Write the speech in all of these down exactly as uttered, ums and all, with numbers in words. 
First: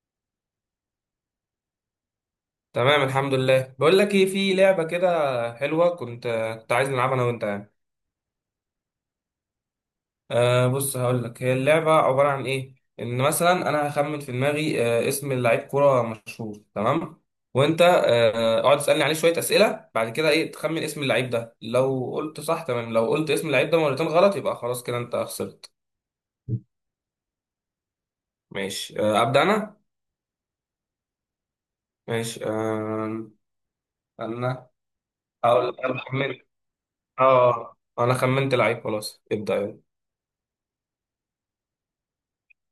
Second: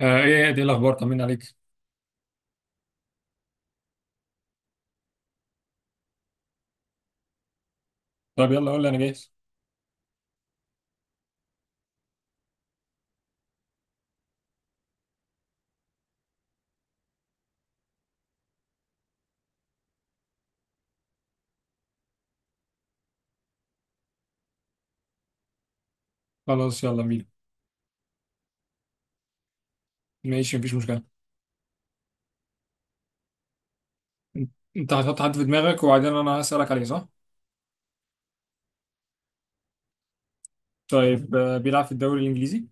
آه ايه يا دي الاخبار طمنا عليك. تمام الحمد لله، بقول لك ايه، في لعبه كده حلوه. كنت كنت عايز نلعبها انا وانت يعني. طب يلا قول لي انا جاهز. أه بص هقول لك هي اللعبه عباره عن ايه. ان مثلا انا هخمن في دماغي أه اسم لعيب كوره مشهور، تمام. وانت أه اقعد تسالني عليه شويه اسئله، بعد كده ايه تخمن اسم اللعيب ده. لو قلت صح تمام، لو قلت اسم اللعيب ده مرتين غلط يبقى خلاص كده انت خسرت. خلاص يلا بينا. ماشي أه ابدا انا. ماشي مفيش مشكله. ماشي أه انت انا. أنت هتحط حد في هقول لك دماغك، انا وبعدين انا خمنت. هسالك عليه، صح؟ اه انا خمنت لعيب، خلاص ابدا يلا. طيب، آه بيلعب في الدوري الانجليزي؟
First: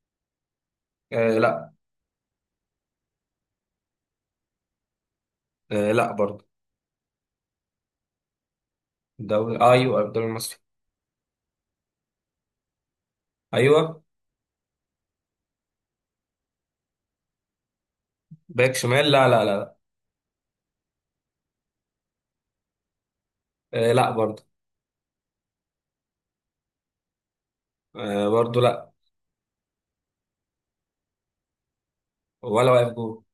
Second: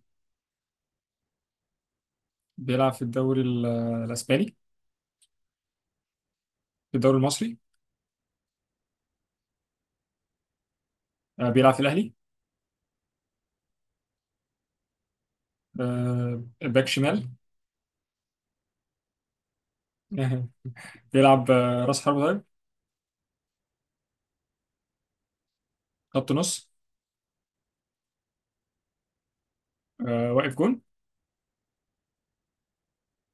أه لا. بيلعب في الدوري ال- آه، الاسباني؟ آه لا برضه. في الدوري المصري؟ الدوري، آه ايوه الدوري المصري. آه بيلعب في الاهلي؟ ايوه. آه باك شمال؟ باك شمال؟ لا لا لا لا. بيلعب آه راس حربة؟ طيب، آه لا برضه. خط نص؟ آه برضه لا. آه واقف جون؟ ولا واقف جول.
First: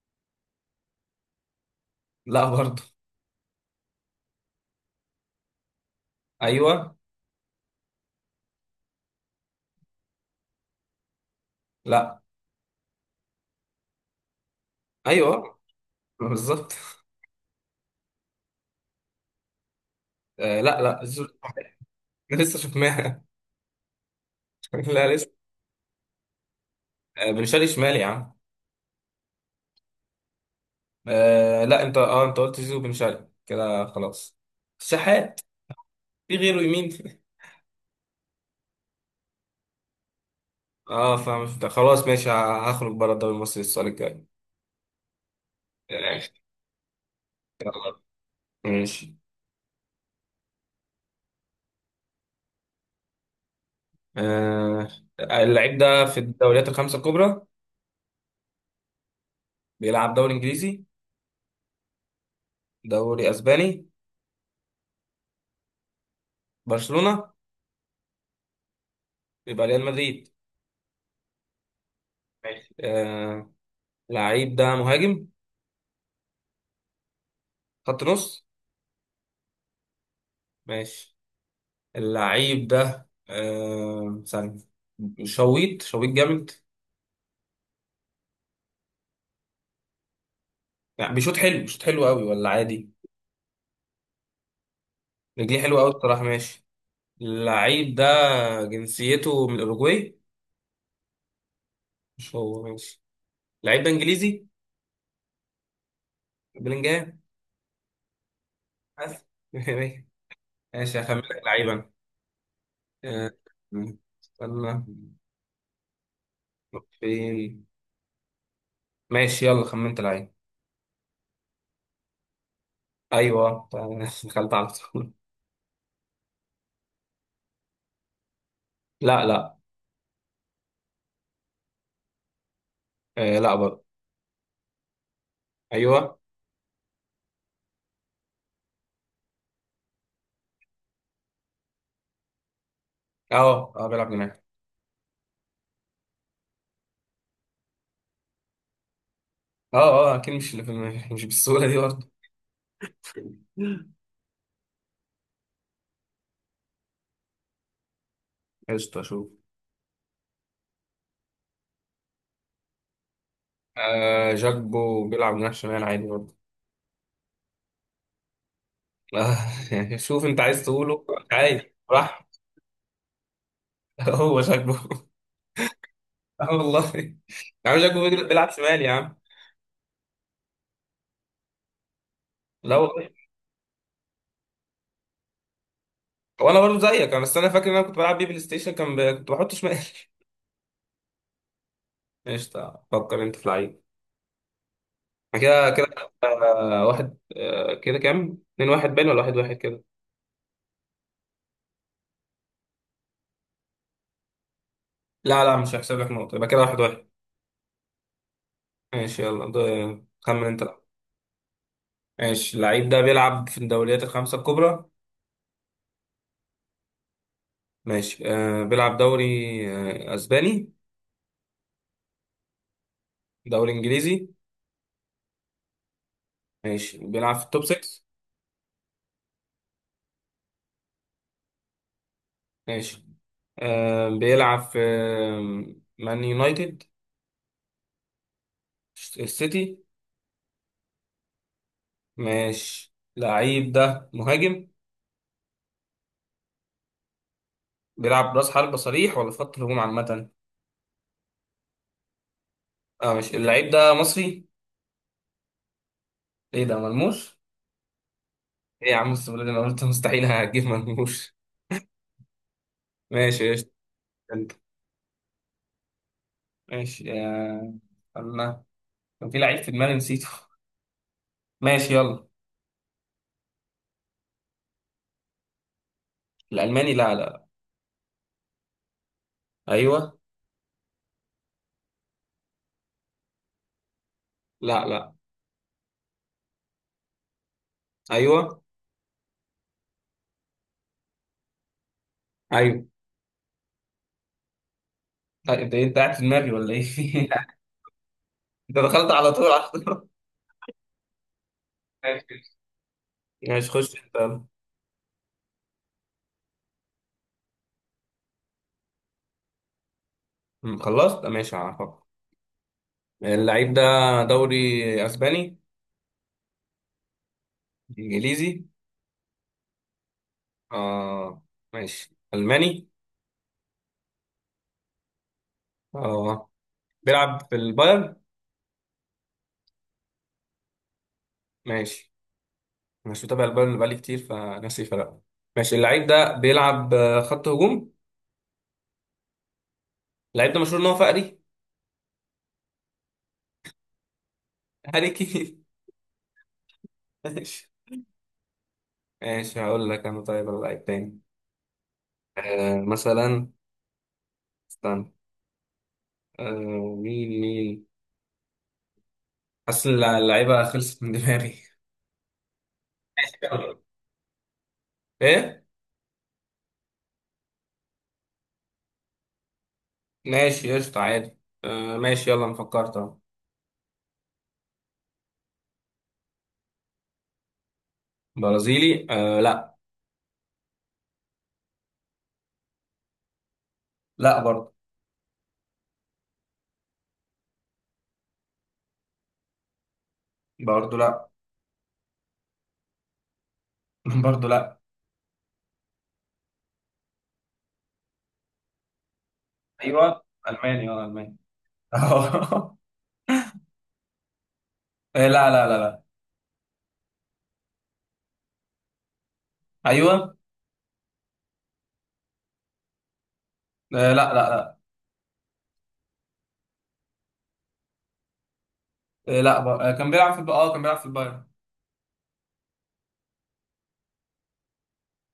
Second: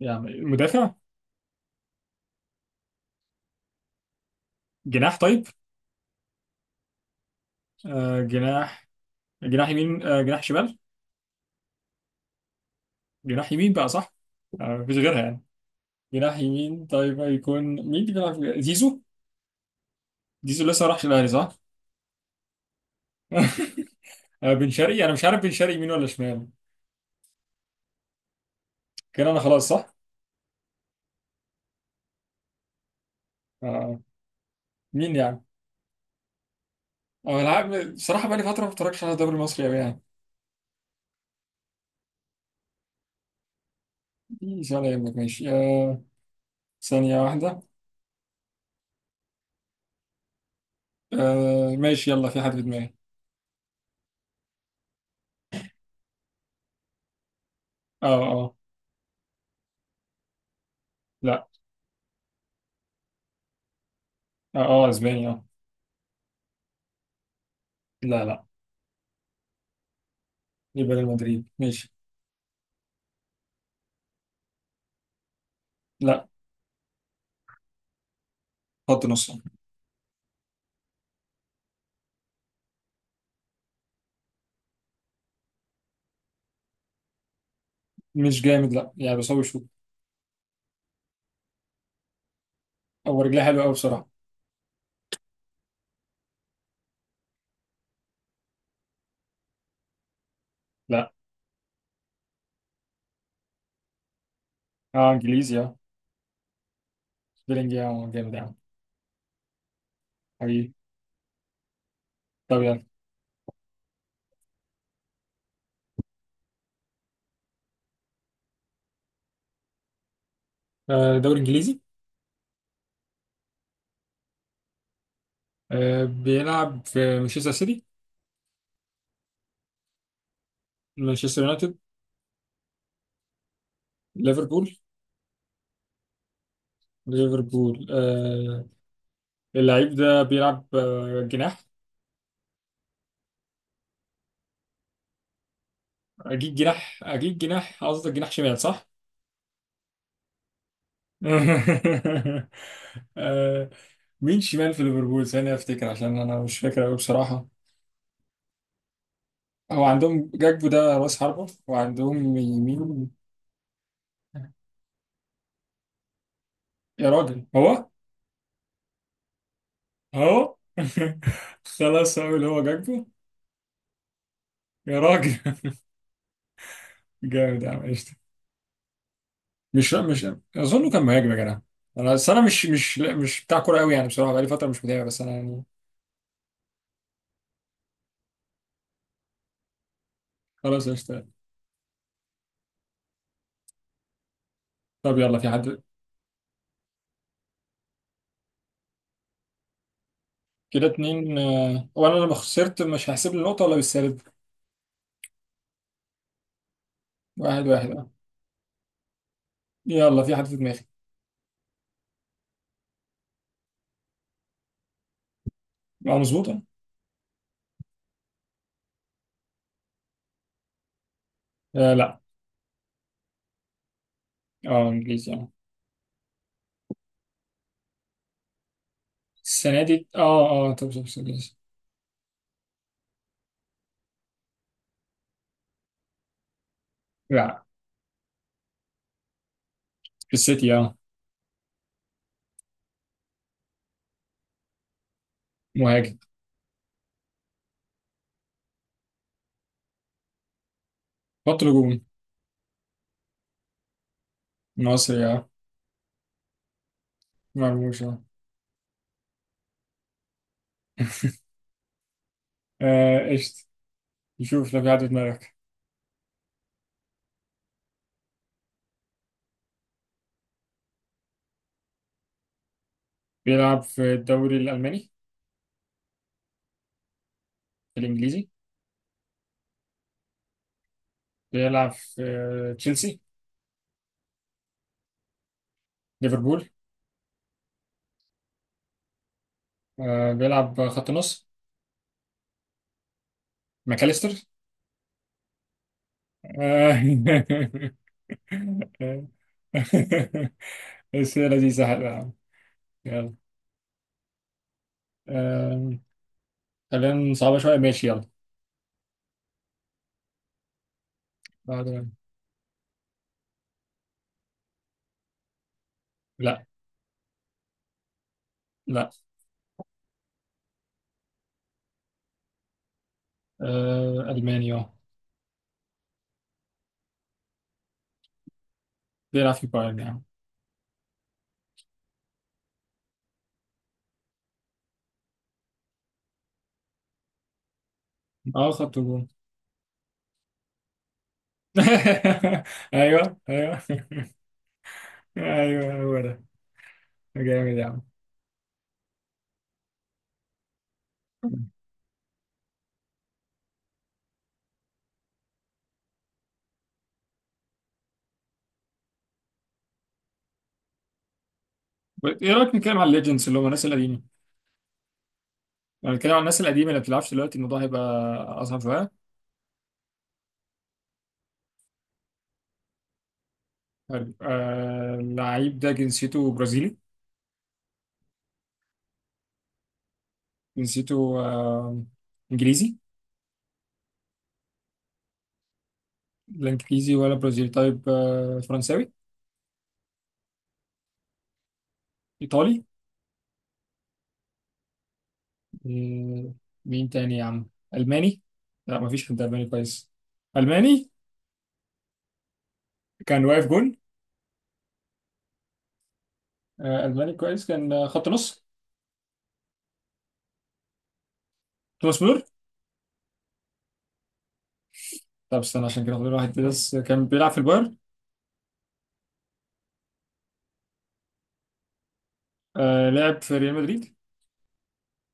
يعني مدافع؟ لا برضه. جناح طيب؟ ايوه. آه جناح. جناح يمين آه جناح شمال؟ لا. جناح يمين بقى، صح؟ آه مفيش غيرها يعني. ايوه. جناح بالظبط. يمين طيب، هيكون مين اللي بيلعب في- زيزو؟ آه زيزو لا لسه راح لا الاهلي زول- صح؟ لسه شفناها. آه، بن شرقي، انا لا مش لسه. عارف بن شرقي يمين ولا شمال. آه بن شرقي شمال يا عم. كان انا خلاص صح؟ آه لا، انت اه انت قلت زيزو بن شرقي كده آه. خلاص. مين الشحات. يعني؟ في غيره يمين. أو العاب بصراحة، بقالي فترة ما بتفرجش على الدوري المصري أوي يعني. اه فاهم ده. خلاص ماشي، ه- هخرج بره الدوري المصري السؤال الجاي. مش ولا يهمك، ماشي آه. آه، ثانية واحدة. ماشي. آه. ماشي يلا في حد في دماغي. آه اللعيب ده في الدوريات الخمسة الكبرى. اه اه. بيلعب دوري انجليزي؟ لا. دوري اسباني؟ اه. اه اسباني اه. برشلونة؟ لا لا. يبقى ريال مدريد. يبقى ريال مدريد ماشي. ماشي. آه اللعيب ده مهاجم؟ لا. خط نص؟ خط نص. ماشي. اللعيب ده آه ثانية. شويط شويط جامد؟ مش جامد لا يعني، بس هو شوط. يعني بيشوط حلو، بيشوط حلو قوي ولا عادي؟ هو رجليه حلوة أوي بصراحة. رجليه حلوه قوي الصراحة. ماشي. اللعيب ده جنسيته من الاوروجواي؟ لا. مش هو. ماشي. اللعيب ده انجليزي. اه انجليزي اه. بلينجهام. بيلينجهام؟ آه، جامد يعني. بس. حقيقي. ماشي هخمن لك لعيبا. طب يعني، آه، استنى. فين. ماشي يلا خمنت العين. آه، دوري انجليزي. ايوه. دخلت على طول. آه، بيلعب في مانشستر سيتي؟ لا لا. مانشستر يونايتد؟ آه لا برضه. ليفربول؟ ايوه. ليفربول، آه. اللعيب ده بيلعب آه، جناح. اه اه بيلعب جناح. اجيب جناح، اجيب جناح قصدك، جناح شمال صح؟ اه اه اكيد مش اللي في الم- مش بالسهوله دي برضه. آه، مين شمال في ليفربول ثانية افتكر، عشان انا مش فاكر قوي بصراحة. قشطة شوف. هو عندهم جاكبو ده راس حربة، وعندهم يمين. آه جاكبو بيلعب جناح شمال عادي برضه. يا راجل هو، آه. يعني شوف انت هو. عايز تقوله. عادي خلاص راح. هقول هو جاكبو. هو جاكبو. يا راجل. اه والله. جامد يا يا عم عم. جاكبو بيجري- بيلعب شمال يا عم. مش مش اظنه كان مهاجم يا جدع. انا بس انا مش لا مش والله. لا مش بتاع كوره قوي يعني، بصراحه بقالي فتره مش متابع، بس انا يعني. هو انا برضه زيك، انا بس انا فاكر ان انا كنت بلعب بيه بلاي ستيشن، كان ب... كنت بحط شمال. خلاص قشطه. قشطه. فكر انت في لعيب. طب يلا أنا في كده حد. كده. آه، واحد، آه، كده كام؟ اتنين واحد باين، ولا واحد واحد كده؟ كده اتنين آه، هو انا لما خسرت مش هحسب لي النقطه ولا بالسالب؟ لا لا، مش هحسب لك نقطة، يبقى كده واحد واحد. واحد واحد اه. ماشي يلا ده. يلا في حد خمن في انت دماغي. لا. ماشي، اللعيب ده بيلعب في الدوريات الخمسة الكبرى. اه مظبوطه. ماشي. آه بيلعب دوري آه أسباني؟ آه لا. دوري إنجليزي؟ اه انجليزي اه. ماشي، بيلعب في التوب ستة. السنه دي اه اه، طب طب طب- انجليزي. ماشي. آه بيلعب في آه، مان يونايتد؟ لا. السيتي. في السيتي اه. ماشي. اللعيب ده مهاجم؟ مهاجم. بيلعب راس حربة صريح ولا في خط الهجوم عامة؟ خط هجوم. اه ماشي. اللعيب ده مصري؟ مصري اه. ايه ده ملموس؟ مرموش اه. ايه يا عم، السؤال اللي انا قلت مستحيل هجيب مرموش. آه، ماشي يا قشطه. انت. نشوف لو في حد في دماغك. ماشي يا الله، كان في لعيب في دماغي نسيته. ماشي يلا. بيلعب في الدوري الالماني؟ الالماني؟ لا لا. الانجليزي؟ ايوه. بيلعب في آه، تشيلسي؟ لا لا. ليفربول؟ ايوه. آه، بيلعب خط نص. ايوه. ماكاليستر؟ لا، انت انت قاعد في دماغي ولا آه. ايه؟ انت دخلت على طول، على طول. بس هي لذيذة حلوة يا عم. ماشي. يلا. ماشي خش انت يلا. آه، خلينا صعبة شوية، ماشي يلا. م، خلصت. ماشي هفكر. بعد-، اللعيب ده دوري اسباني؟ لا. انجليزي؟ لا. اه ماشي. الماني؟ آه، ألماني اه. اه. بيلعب في البايرن؟ بيلعب في بايرن يعني. ماشي. مش متابع البايرن بقالي كتير، فناسي فرق. ماشي. اللعيب ده بيلعب آه، خط هجوم. اه خط هجوم. اللعيب ده مشهور ان هو فقري. ايوه ايوه. هاري كين. ايوه هو ده. ماشي. جامد يا عم. ماشي هقول لك انا. طيب اللعيب تاني. آه مثلا استنى. آه مين مين. حاسس إن اللع- اللعيبه خلصت من دماغي. ايه رايك نتكلم على ماشي الليجندز اللي هم يلا. الناس القديمه؟ ايه. لو نتكلم على الناس القديمه اللي ما بتلعبش دلوقتي، الموضوع هيبقى اصعب شويه. ماشي قشطة عادي. آه ماشي يلا انا فكرت اهو. حلو. آه اللعيب ده جنسيته برازيلي؟ برازيلي؟ آه لا. جنسيته آه، انجليزي؟ لا برضه. لا انجليزي ولا برازيلي، طيب آه فرنساوي؟ برضه لا. ايطالي؟ برضه لا. آه، مين تاني يا عم، الماني؟ لا مفيش حد الماني كويس. ايوه الماني، اه الماني. الماني. آه، كان واقف جون؟ لا لا لا لا. آه الماني كويس كان آه، خط نص. ايوه. توماس مولر؟ آه لا لا لا. طب استنى، عشان كده فاضل واحد بس كان بيلعب في البايرن. آه لا ب... آه كان بيلعب في الب... اه كان بيلعب في البايرن. آه لعب في ريال مدريد.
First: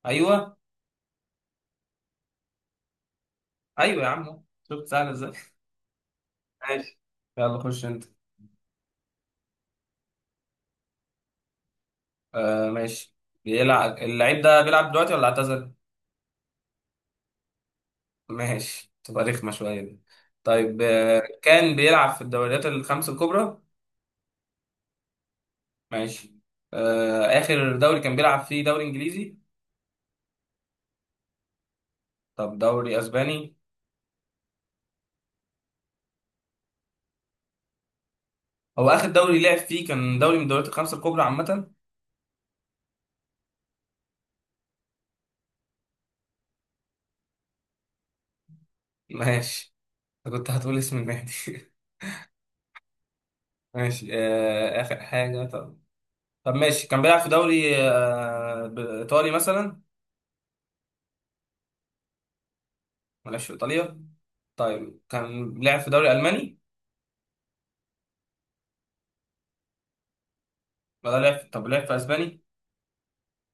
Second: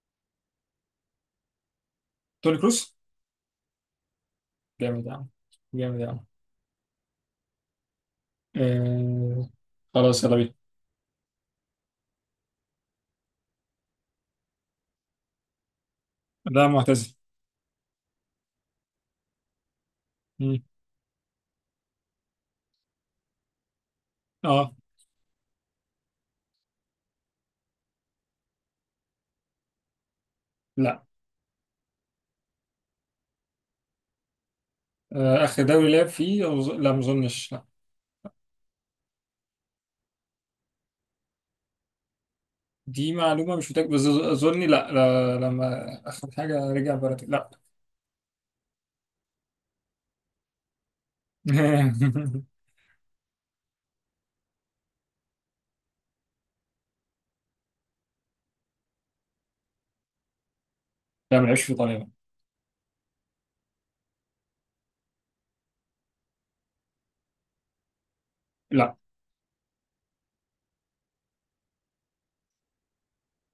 ايوه. توني كروس؟ ايوه يا عم شفت جامد سهل يا عم. ازاي. جامد يا عم. ماشي يلا خش انت. آه. خلاص يلا بينا. آه ماشي. بيلعب، اللعيب ده بيلعب دلوقتي ولا اعتزل؟ ده معتزل. ماشي، تبقى رخمة شوية دي. مم. طيب، آه كان بيلعب في الدوريات الخمس الكبرى. اه. ماشي. آه اخر دوري كان بيلعب فيه دوري انجليزي؟ لا. طب دوري اسباني؟ آه، آخر دوري لعب فيه أظ- لا، ما أظنش لا. هو اخر دوري لعب فيه كان دوري من الدوريات الخمس الكبرى عامة؟ دي معلومة مش متأكد بس أظ- أظني لا، لا، لما آخر حاجة رجع بلد، لا. ماشي. أنا كنت هتقول اسم النادي. ماشي آه آخر حاجة. طب ماشي، كان بيلعب في دوري آه، ب- ايطالي مثلا؟ لا، ما لعبش في إيطاليا. ما لعبش في ايطاليا. طيب كان لعب في دوري الماني؟ لا. ولا لعب، طب لعب في اسباني؟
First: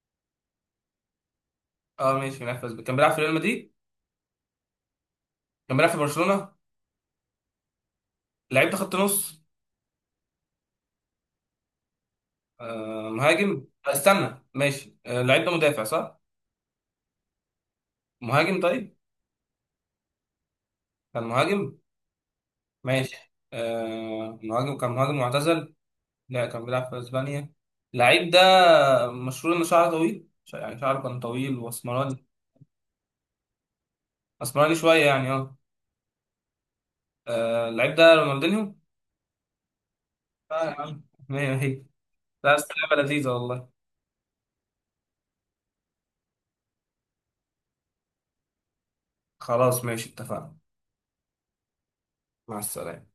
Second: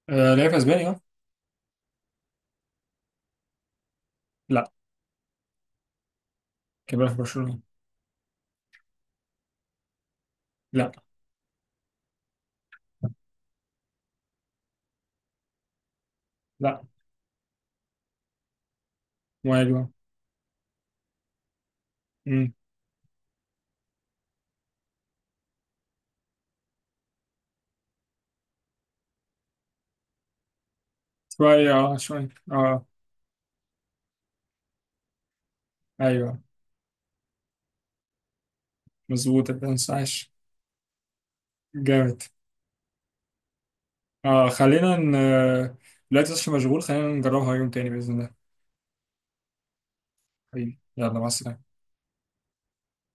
آه، لعب في أسبانيا أه. اه ماشي، لعب في اسباني. كان بيلعب في ريال مدريد؟ لا. كان بيلعب في برشلونة. كان بيلعب في برشلونة. لعيب ده خط نص؟ لا. آه مهاجم؟ آه، استنى ماشي. آه لعيب ده مدافع صح؟ لا. مهاجم طيب. وأيوه. كان مهاجم. أمم. ماشي. آه مهاجم، كان مهاجم معتزل. لا، كان بيلعب في اسبانيا. لعيب ده مشهور ان شعره طويل، ش- يعني شعره كان طويل شوية أه، واسمراني. شوية أه. اسمراني شوية يعني اه. أيوه. آه اللعيب ده رونالدينيو. مظبوط، أنت مش عايش. اه يا عم، مية مية. جامد. لا بس لعبة لذيذة والله. أه خلينا ن... آه، دلوقتي مش مشغول، خلينا نجربها يوم تاني بإذن الله. خلاص ماشي، اتفقنا. حبيبي يلا مع السلامة. مع السلامة.